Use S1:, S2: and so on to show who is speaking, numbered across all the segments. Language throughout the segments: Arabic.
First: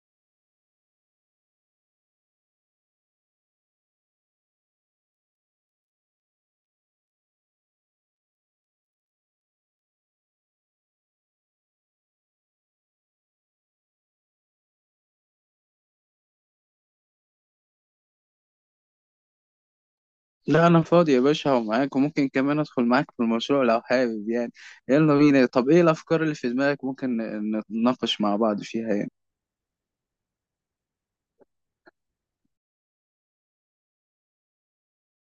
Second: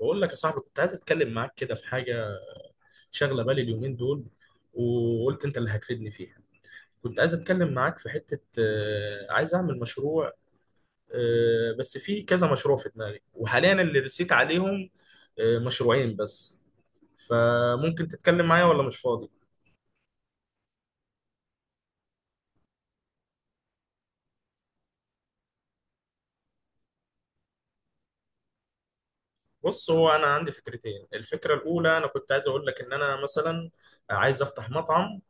S1: بقول لك يا صاحبي، كنت عايز اتكلم معاك كده في حاجه شاغله بالي اليومين دول، وقلت انت اللي هتفيدني فيها. كنت عايز اتكلم معاك في حته عايز اعمل مشروع. بس في كذا مشروع في دماغي، وحاليا اللي رسيت عليهم مشروعين بس. فممكن تتكلم معايا ولا مش فاضي؟
S2: لا انا فاضي يا باشا ومعاك، وممكن كمان ادخل معاك في المشروع لو حابب يعني. يلا بينا. طب ايه الافكار اللي في دماغك ممكن نتناقش مع بعض فيها يعني؟
S1: بص، هو انا عندي فكرتين. الفكره الاولى انا كنت عايز اقول لك ان انا مثلا عايز افتح مطعم.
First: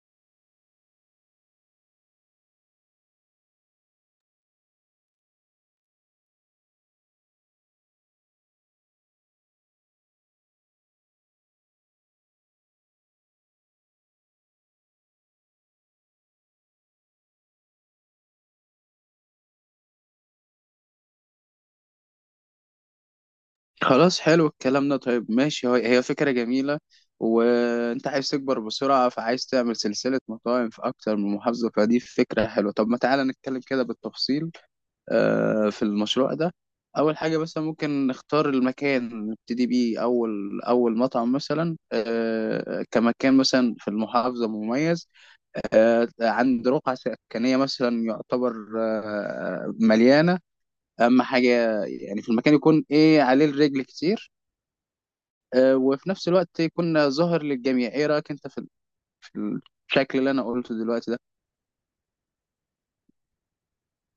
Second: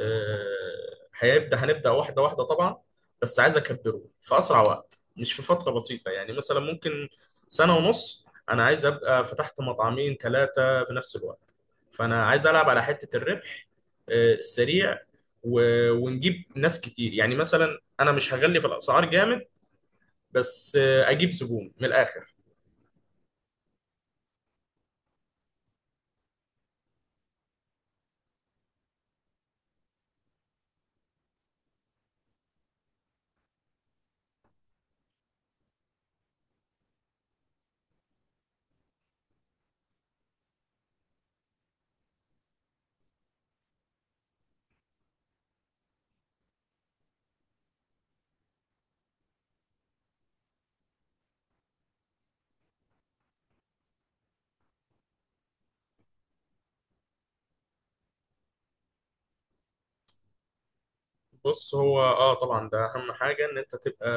S1: آه، هيبدا هنبدا واحده واحده طبعا، بس عايز اكبره في اسرع وقت، مش في فتره بسيطه. يعني مثلا ممكن سنه ونص انا عايز ابقى فتحت مطعمين ثلاثه في نفس الوقت. فانا عايز العب على حته الربح السريع، و- ونجيب ناس كتير. يعني مثلا انا مش هغلي في الاسعار جامد، بس اجيب زبون من الاخر.
S2: خلاص، حلو الكلام ده. طيب ماشي، هي فكرة جميلة. وانت عايز تكبر بسرعة، فعايز تعمل سلسلة مطاعم في اكتر من محافظة، فدي فكرة حلوة. طب ما تعالى نتكلم كده بالتفصيل في المشروع ده. اول حاجة مثلا ممكن نختار المكان نبتدي بيه اول اول مطعم، مثلا كمكان مثلا في المحافظة مميز، عند رقعة سكنية مثلا يعتبر مليانة. أهم حاجة يعني في المكان يكون إيه؟ عليه الرجل كتير، وفي نفس الوقت يكون ظاهر للجميع. إيه رأيك أنت في في الشكل اللي أنا قلته دلوقتي ده؟
S1: بص هو اه طبعا ده اهم حاجه، ان انت تبقى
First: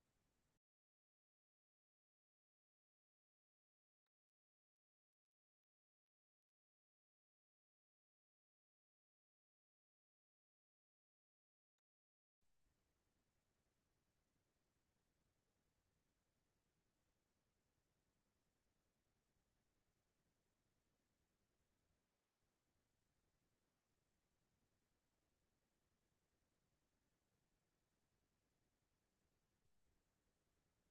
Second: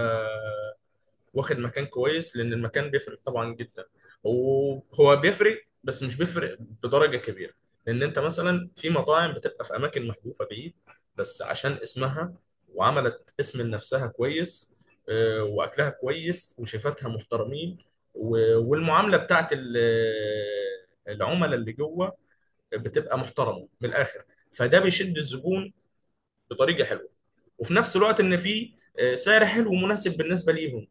S1: واخد مكان كويس، لان المكان بيفرق طبعا جدا. وهو بيفرق بس مش بيفرق بدرجه كبيره، لان انت مثلا في مطاعم بتبقى في اماكن محذوفه بعيد، بس عشان اسمها وعملت اسم لنفسها كويس، واكلها كويس وشيفاتها محترمين، و- والمعامله بتاعت العملاء اللي جوه بتبقى محترمه من الاخر. فده بيشد الزبون بطريقه حلوه، وفي نفس الوقت ان في سعر حلو ومناسب بالنسبه ليهم.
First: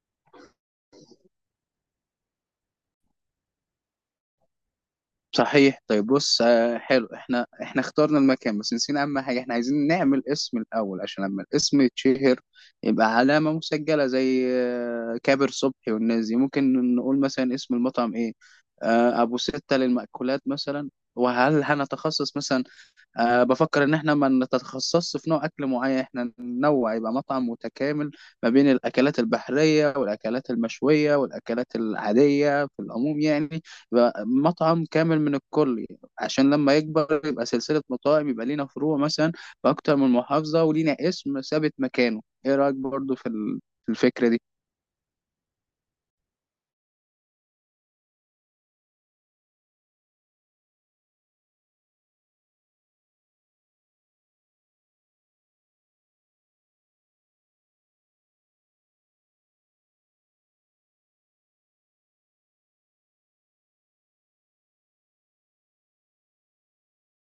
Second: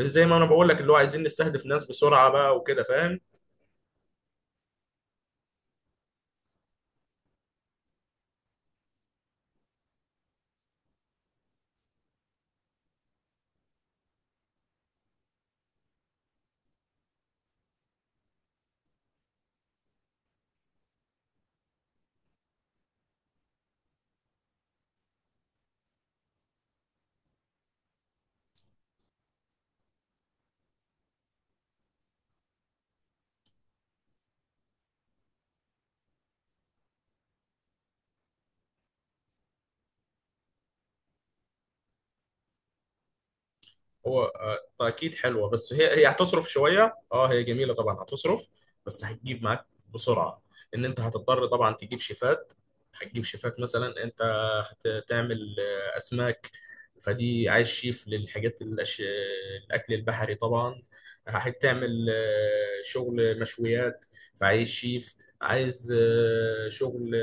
S1: زي ما انا بقول لك، اللي هو عايزين نستهدف ناس بسرعه بقى وكده، فاهم.
S2: صحيح. طيب بص، حلو. احنا اخترنا المكان، بس نسينا اهم حاجه. احنا عايزين نعمل اسم الاول، عشان لما الاسم يتشهر يبقى علامه مسجله زي كابر صبحي والناس دي. ممكن نقول مثلا اسم المطعم ايه؟ ابو سته للمأكولات مثلا. وهل هنتخصص مثلا؟ أه، بفكر إن إحنا ما نتخصصش في نوع أكل معين. إحنا ننوع، يبقى مطعم متكامل ما بين الأكلات البحرية والأكلات المشوية والأكلات العادية في العموم يعني. يبقى مطعم كامل من الكل، عشان لما يكبر يبقى سلسلة مطاعم، يبقى لينا فروع مثلا في أكتر من محافظة، ولينا اسم ثابت مكانه. إيه رأيك برضو في في
S1: هو
S2: الفكرة دي؟
S1: اكيد حلوه، بس هي هتصرف شويه. اه هي جميله طبعا، هتصرف بس هتجيب معاك بسرعه. ان انت هتضطر طبعا تجيب شيفات. هتجيب شيفات، مثلا انت هتعمل اسماك، فدي عايز شيف للحاجات الاكل البحري طبعا. هتعمل شغل مشويات، فعايز شيف. عايز شغل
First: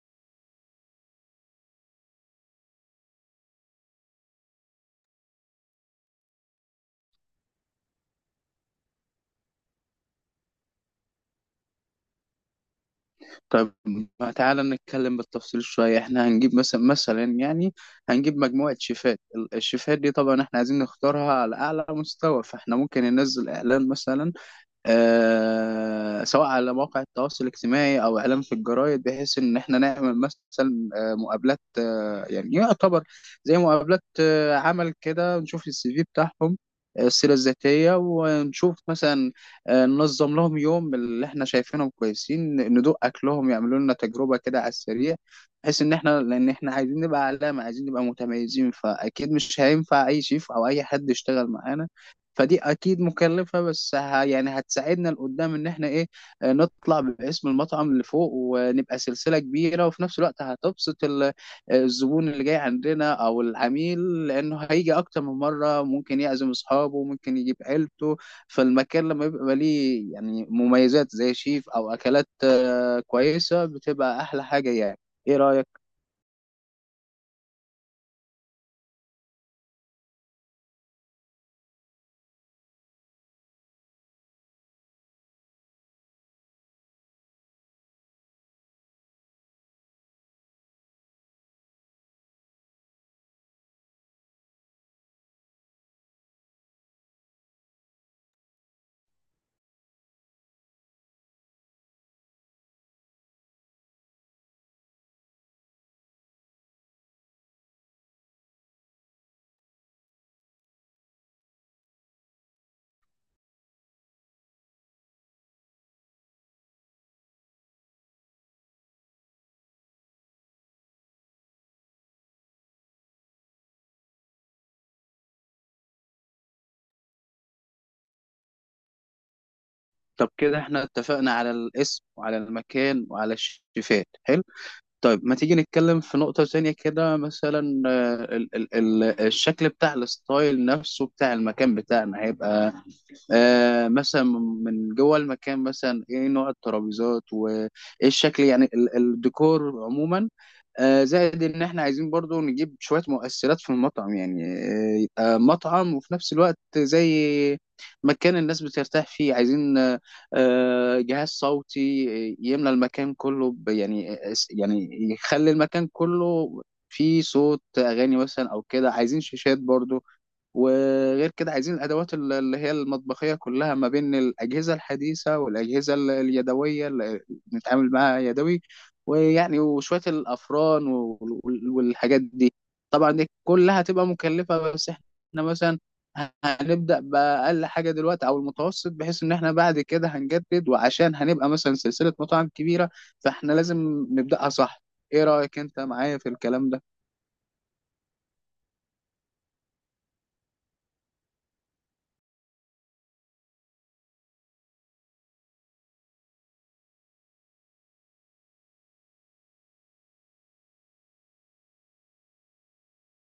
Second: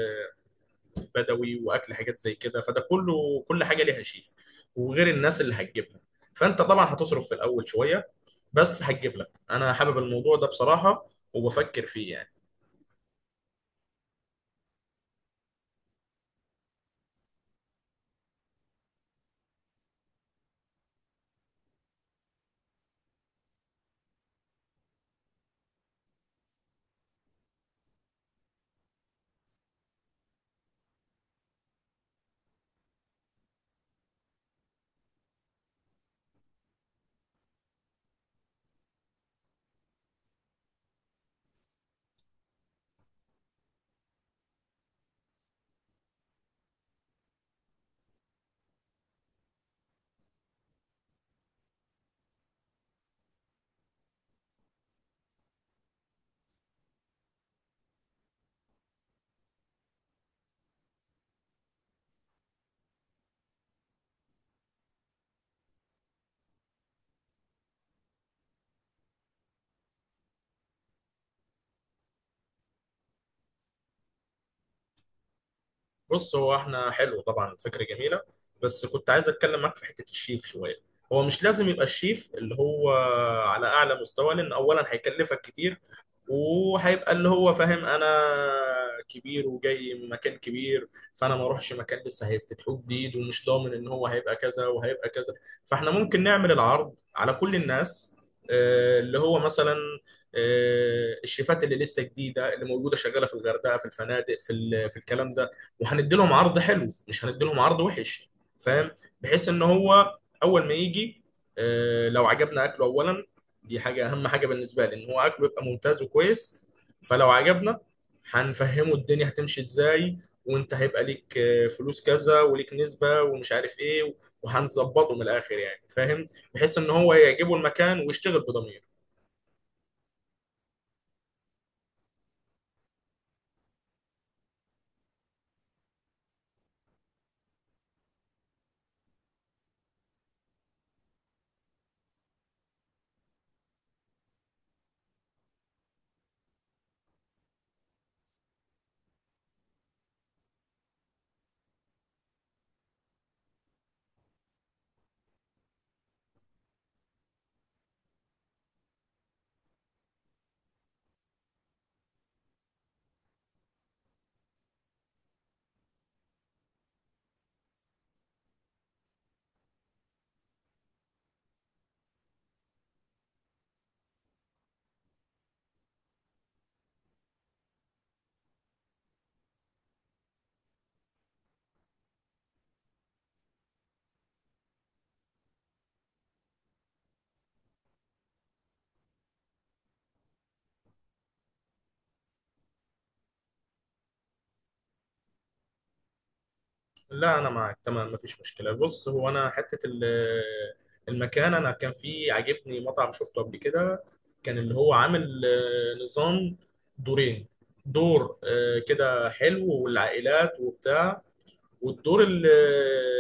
S1: بدوي واكل حاجات زي كده، فده كله كل حاجه ليها شيف، وغير الناس اللي هتجيبها. فانت طبعا هتصرف في الاول شويه، بس هتجيب لك. انا حابب الموضوع ده بصراحه وبفكر فيه يعني.
S2: طب ما تعالى نتكلم بالتفصيل شوية. احنا هنجيب مثلا يعني هنجيب مجموعة شيفات. الشيفات دي طبعا احنا عايزين نختارها على أعلى مستوى، فاحنا ممكن ننزل إعلان مثلا، سواء على مواقع التواصل الاجتماعي او اعلام في الجرايد، بحيث ان احنا نعمل مثلا مقابلات، يعني يعتبر زي مقابلات عمل كده، نشوف السي في بتاعهم، السيره الذاتيه، ونشوف مثلا ننظم لهم يوم اللي احنا شايفينهم كويسين ندوق اكلهم، يعملوا لنا تجربه كده على السريع. بحيث ان احنا، لان احنا عايزين نبقى علامه، عايزين نبقى متميزين، فاكيد مش هينفع اي شيف او اي حد يشتغل معانا. فدي اكيد مكلفه، بس يعني هتساعدنا لقدام ان احنا ايه، نطلع باسم المطعم لفوق ونبقى سلسله كبيره. وفي نفس الوقت هتبسط الزبون اللي جاي عندنا او العميل، لانه هيجي اكتر من مره، ممكن يعزم اصحابه، ممكن يجيب عيلته. فالمكان لما يبقى ليه يعني مميزات زي شيف او اكلات كويسه، بتبقى احلى حاجه يعني. ايه رايك؟
S1: بص هو احنا، حلو طبعا، فكره جميله، بس كنت عايز اتكلم معاك في حته الشيف شويه. هو مش لازم يبقى الشيف اللي هو على اعلى مستوى، لان اولا هيكلفك كتير، وهيبقى اللي هو فاهم انا كبير وجاي من مكان كبير، فانا ما اروحش مكان لسه هيفتتحوه جديد ومش ضامن ان هو هيبقى كذا وهيبقى كذا. فاحنا ممكن نعمل العرض على كل الناس، اللي هو مثلا الشيفات اللي لسه جديده، اللي موجوده شغاله في الغردقه، في الفنادق، في في الكلام ده. وهندي لهم عرض حلو، مش هندي لهم عرض وحش، فاهم. بحيث ان هو اول ما يجي لو عجبنا اكله اولا، دي حاجة، أهم حاجة بالنسبة لي إن هو أكله يبقى ممتاز وكويس. فلو عجبنا، هنفهمه الدنيا هتمشي إزاي، وأنت هيبقى ليك فلوس كذا وليك نسبة ومش عارف إيه، وهنظبطه من الآخر يعني، فاهم. بحيث إن هو يعجبه المكان ويشتغل بضمير.
S2: طب كده احنا اتفقنا على الاسم وعلى المكان وعلى الشيفات، حلو. طيب ما تيجي نتكلم في نقطة ثانية كده، مثلا آه، ال ال ال الشكل بتاع الستايل نفسه بتاع المكان بتاعنا هيبقى آه مثلا من جوه المكان مثلا ايه نوع الترابيزات، وايه الشكل يعني، الديكور عموما. آه، زائد ان احنا عايزين برضو نجيب شوية مؤثرات في المطعم يعني، آه، يبقى مطعم وفي نفس الوقت زي مكان الناس بترتاح فيه. عايزين آه، جهاز صوتي يملى المكان كله يعني يخلي المكان كله فيه صوت اغاني مثلا او كده. عايزين شاشات برضو. وغير كده عايزين الادوات اللي هي المطبخيه كلها، ما بين الاجهزه الحديثه والاجهزه اليدويه اللي بنتعامل معاها يدوي. ويعني وشويه الافران والحاجات دي. طبعا دي كلها هتبقى مكلفه، بس احنا مثلا هنبدا باقل حاجه دلوقتي او المتوسط، بحيث ان احنا بعد كده هنجدد، وعشان هنبقى مثلا سلسله مطاعم كبيره فاحنا لازم نبداها صح. ايه رايك انت معايا في الكلام
S1: لا، أنا معاك تمام، مفيش مشكلة. بص هو أنا حتة المكان، أنا كان في عاجبني مطعم شفته قبل كده، كان اللي هو عامل نظام دورين. دور كده حلو والعائلات وبتاع، والدور اللي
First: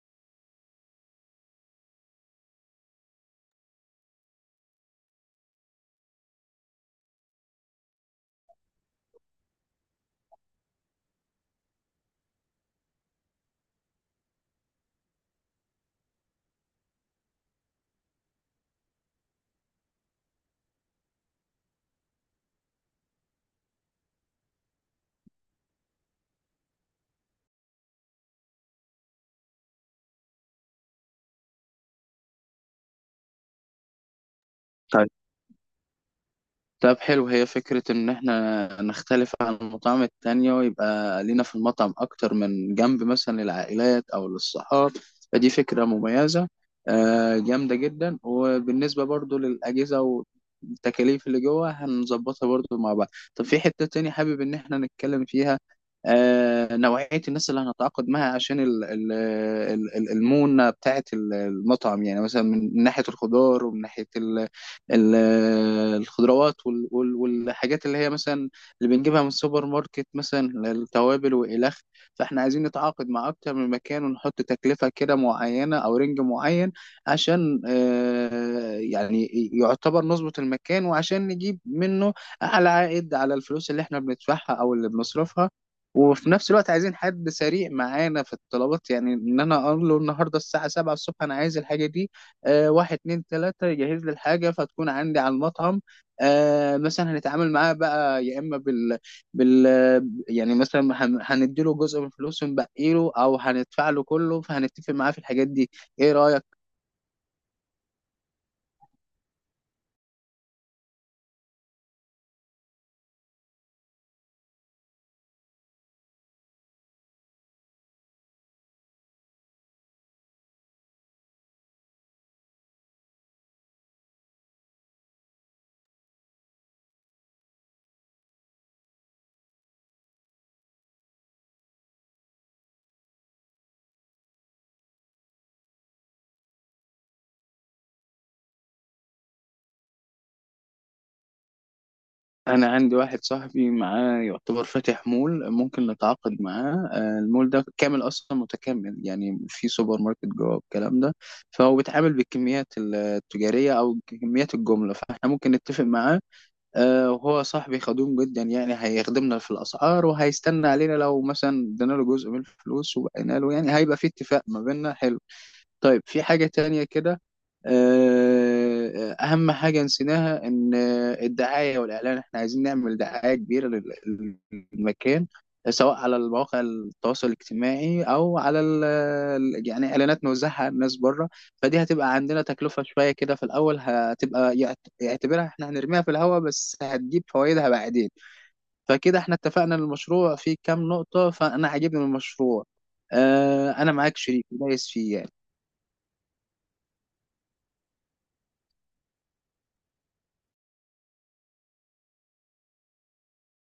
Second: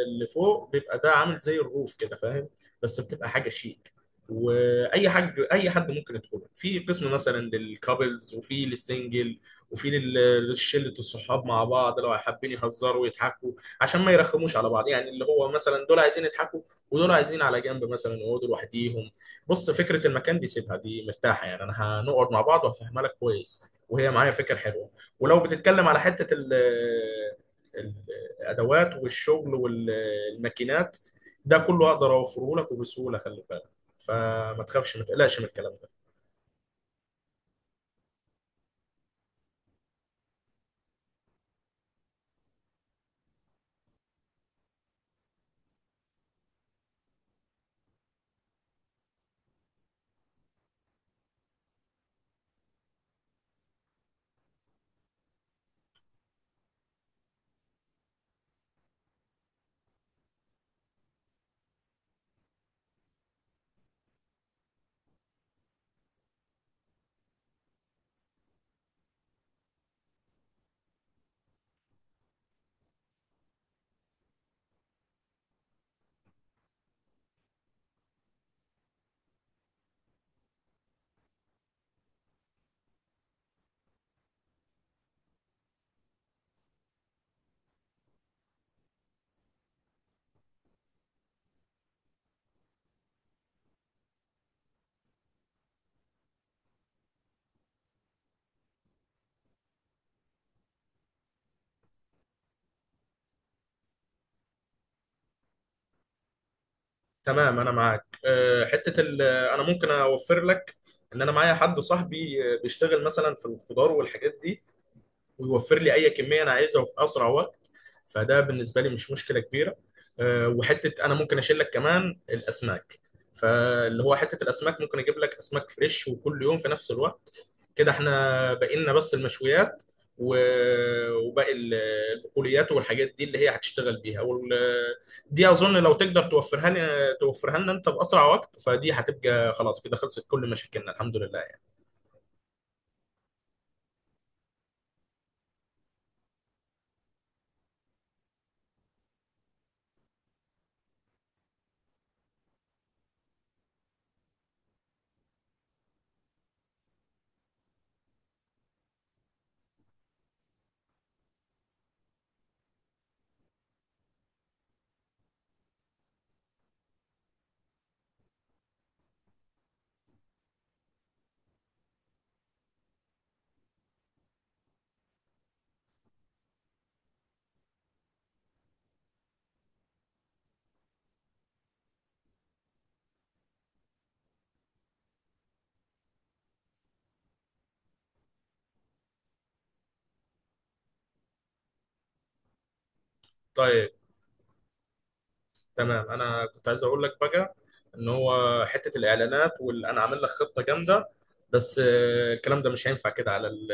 S1: اللي فوق بيبقى ده عامل زي الروف كده، فاهم. بس بتبقى حاجه شيك، واي حاج اي حد ممكن يدخله في قسم، مثلا للكابلز، وفي للسنجل، وفي للشله الصحاب مع بعض لو حابين يهزروا ويضحكوا، عشان ما يرخموش على بعض. يعني اللي هو مثلا دول عايزين يضحكوا ودول عايزين على جنب مثلا يقعدوا لوحديهم. بص فكره المكان دي سيبها، دي مرتاحه يعني، انا هنقعد مع بعض وهفهمها لك كويس، وهي معايا فكره حلوه. ولو بتتكلم على حته ال- الادوات والشغل والماكينات، ده كله اقدر اوفره لك وبسهوله، خلي بالك. فما تخافش ما
S2: ده؟
S1: تقلقش من الكلام ده.
S2: طب حلو، هي فكرة إن إحنا نختلف عن المطاعم التانية، ويبقى لينا في المطعم أكتر من جنب، مثلا للعائلات أو للصحاب. فدي فكرة مميزة جامدة جدا. وبالنسبة برضو للأجهزة والتكاليف اللي جوه هنظبطها برضو مع بعض. طب في حتة تانية حابب إن إحنا نتكلم فيها، نوعية الناس اللي هنتعاقد معها عشان المونة بتاعة المطعم يعني، مثلا من ناحية الخضار، ومن ناحية ال- الخضروات والحاجات اللي هي مثلا اللي بنجيبها من السوبر ماركت، مثلا التوابل والخ. فاحنا عايزين نتعاقد مع اكتر من مكان، ونحط تكلفة كده معينة او رينج معين عشان يعني يعتبر نظبط المكان، وعشان نجيب منه اعلى عائد على الفلوس اللي احنا بندفعها او اللي بنصرفها. وفي نفس الوقت عايزين حد سريع معانا في الطلبات، يعني ان انا اقول له النهارده الساعه 7 الصبح انا عايز الحاجه دي، آه، واحد اتنين تلاتة يجهز لي الحاجة فتكون عندي على المطعم. آه، مثلا هنتعامل معاه بقى يا إما بال يعني، مثلا هنديله جزء من فلوسه ونبقي له، أو هندفع له كله، فهنتفق معاه في الحاجات دي. إيه رأيك؟
S1: تمام انا معاك. حته انا ممكن اوفر لك ان انا معايا حد صاحبي بيشتغل مثلا في الخضار والحاجات دي، ويوفر لي اي كميه انا عايزها وفي اسرع وقت، فده بالنسبه لي مش مشكله كبيره. وحته انا ممكن اشيل لك كمان الاسماك، فاللي هو حته الاسماك ممكن اجيب لك اسماك فريش وكل يوم في نفس الوقت. كده احنا بقينا بس المشويات و- وباقي البقوليات والحاجات دي اللي هي هتشتغل بيها دي اظن لو تقدر توفرها لي، توفرها لنا انت باسرع وقت، فدي هتبقى خلاص، كده خلصت كل مشاكلنا الحمد لله يعني.
S2: أنا عندي واحد صاحبي معاه، يعتبر فاتح مول، ممكن نتعاقد معاه. المول ده كامل أصلا متكامل، يعني في سوبر ماركت جوه الكلام ده، فهو بيتعامل بالكميات التجارية أو كميات الجملة، فإحنا ممكن نتفق معاه. وهو صاحبي خدوم جدا، يعني هيخدمنا في الأسعار، وهيستنى علينا لو مثلا ادينا له جزء من الفلوس وبقينا له، يعني هيبقى في اتفاق ما بيننا حلو. طيب في حاجة تانية كده، أهم حاجة نسيناها، إن الدعاية والإعلان، إحنا عايزين نعمل دعاية كبيرة للمكان، سواء على المواقع التواصل الاجتماعي أو على يعني إعلانات نوزعها على الناس بره. فدي هتبقى عندنا تكلفة شوية كده في الأول، هتبقى يعتبرها إحنا هنرميها في الهواء، بس هتجيب فوائدها بعدين. فكده إحنا اتفقنا إن المشروع فيه كام نقطة، فأنا عاجبني المشروع.
S1: طيب
S2: أنا معاك شريك دايس فيه يعني.
S1: تمام، انا كنت عايز اقول لك بقى ان هو حته الاعلانات، وانا عامل لك خطه جامده، بس الكلام ده مش هينفع كده على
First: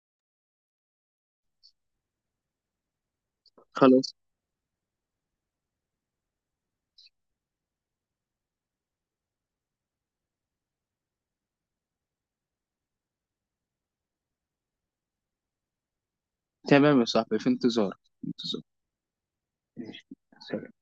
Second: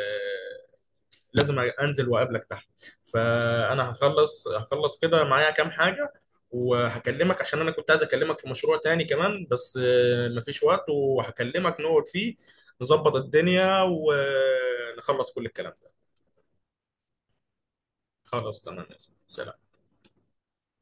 S1: لازم انزل واقابلك تحت. فانا
S2: خلاص
S1: هخلص كده معايا كام حاجه وهكلمك، عشان انا كنت عايز اكلمك في مشروع تاني كمان، بس مفيش وقت. وهكلمك نقعد فيه نظبط الدنيا ونخلص كل الكلام ده.
S2: تمام يا صاحبي، في انتظارك في
S1: خلاص
S2: انتظارك.
S1: تمام يا زلمة. سلام
S2: ماشي. سلام.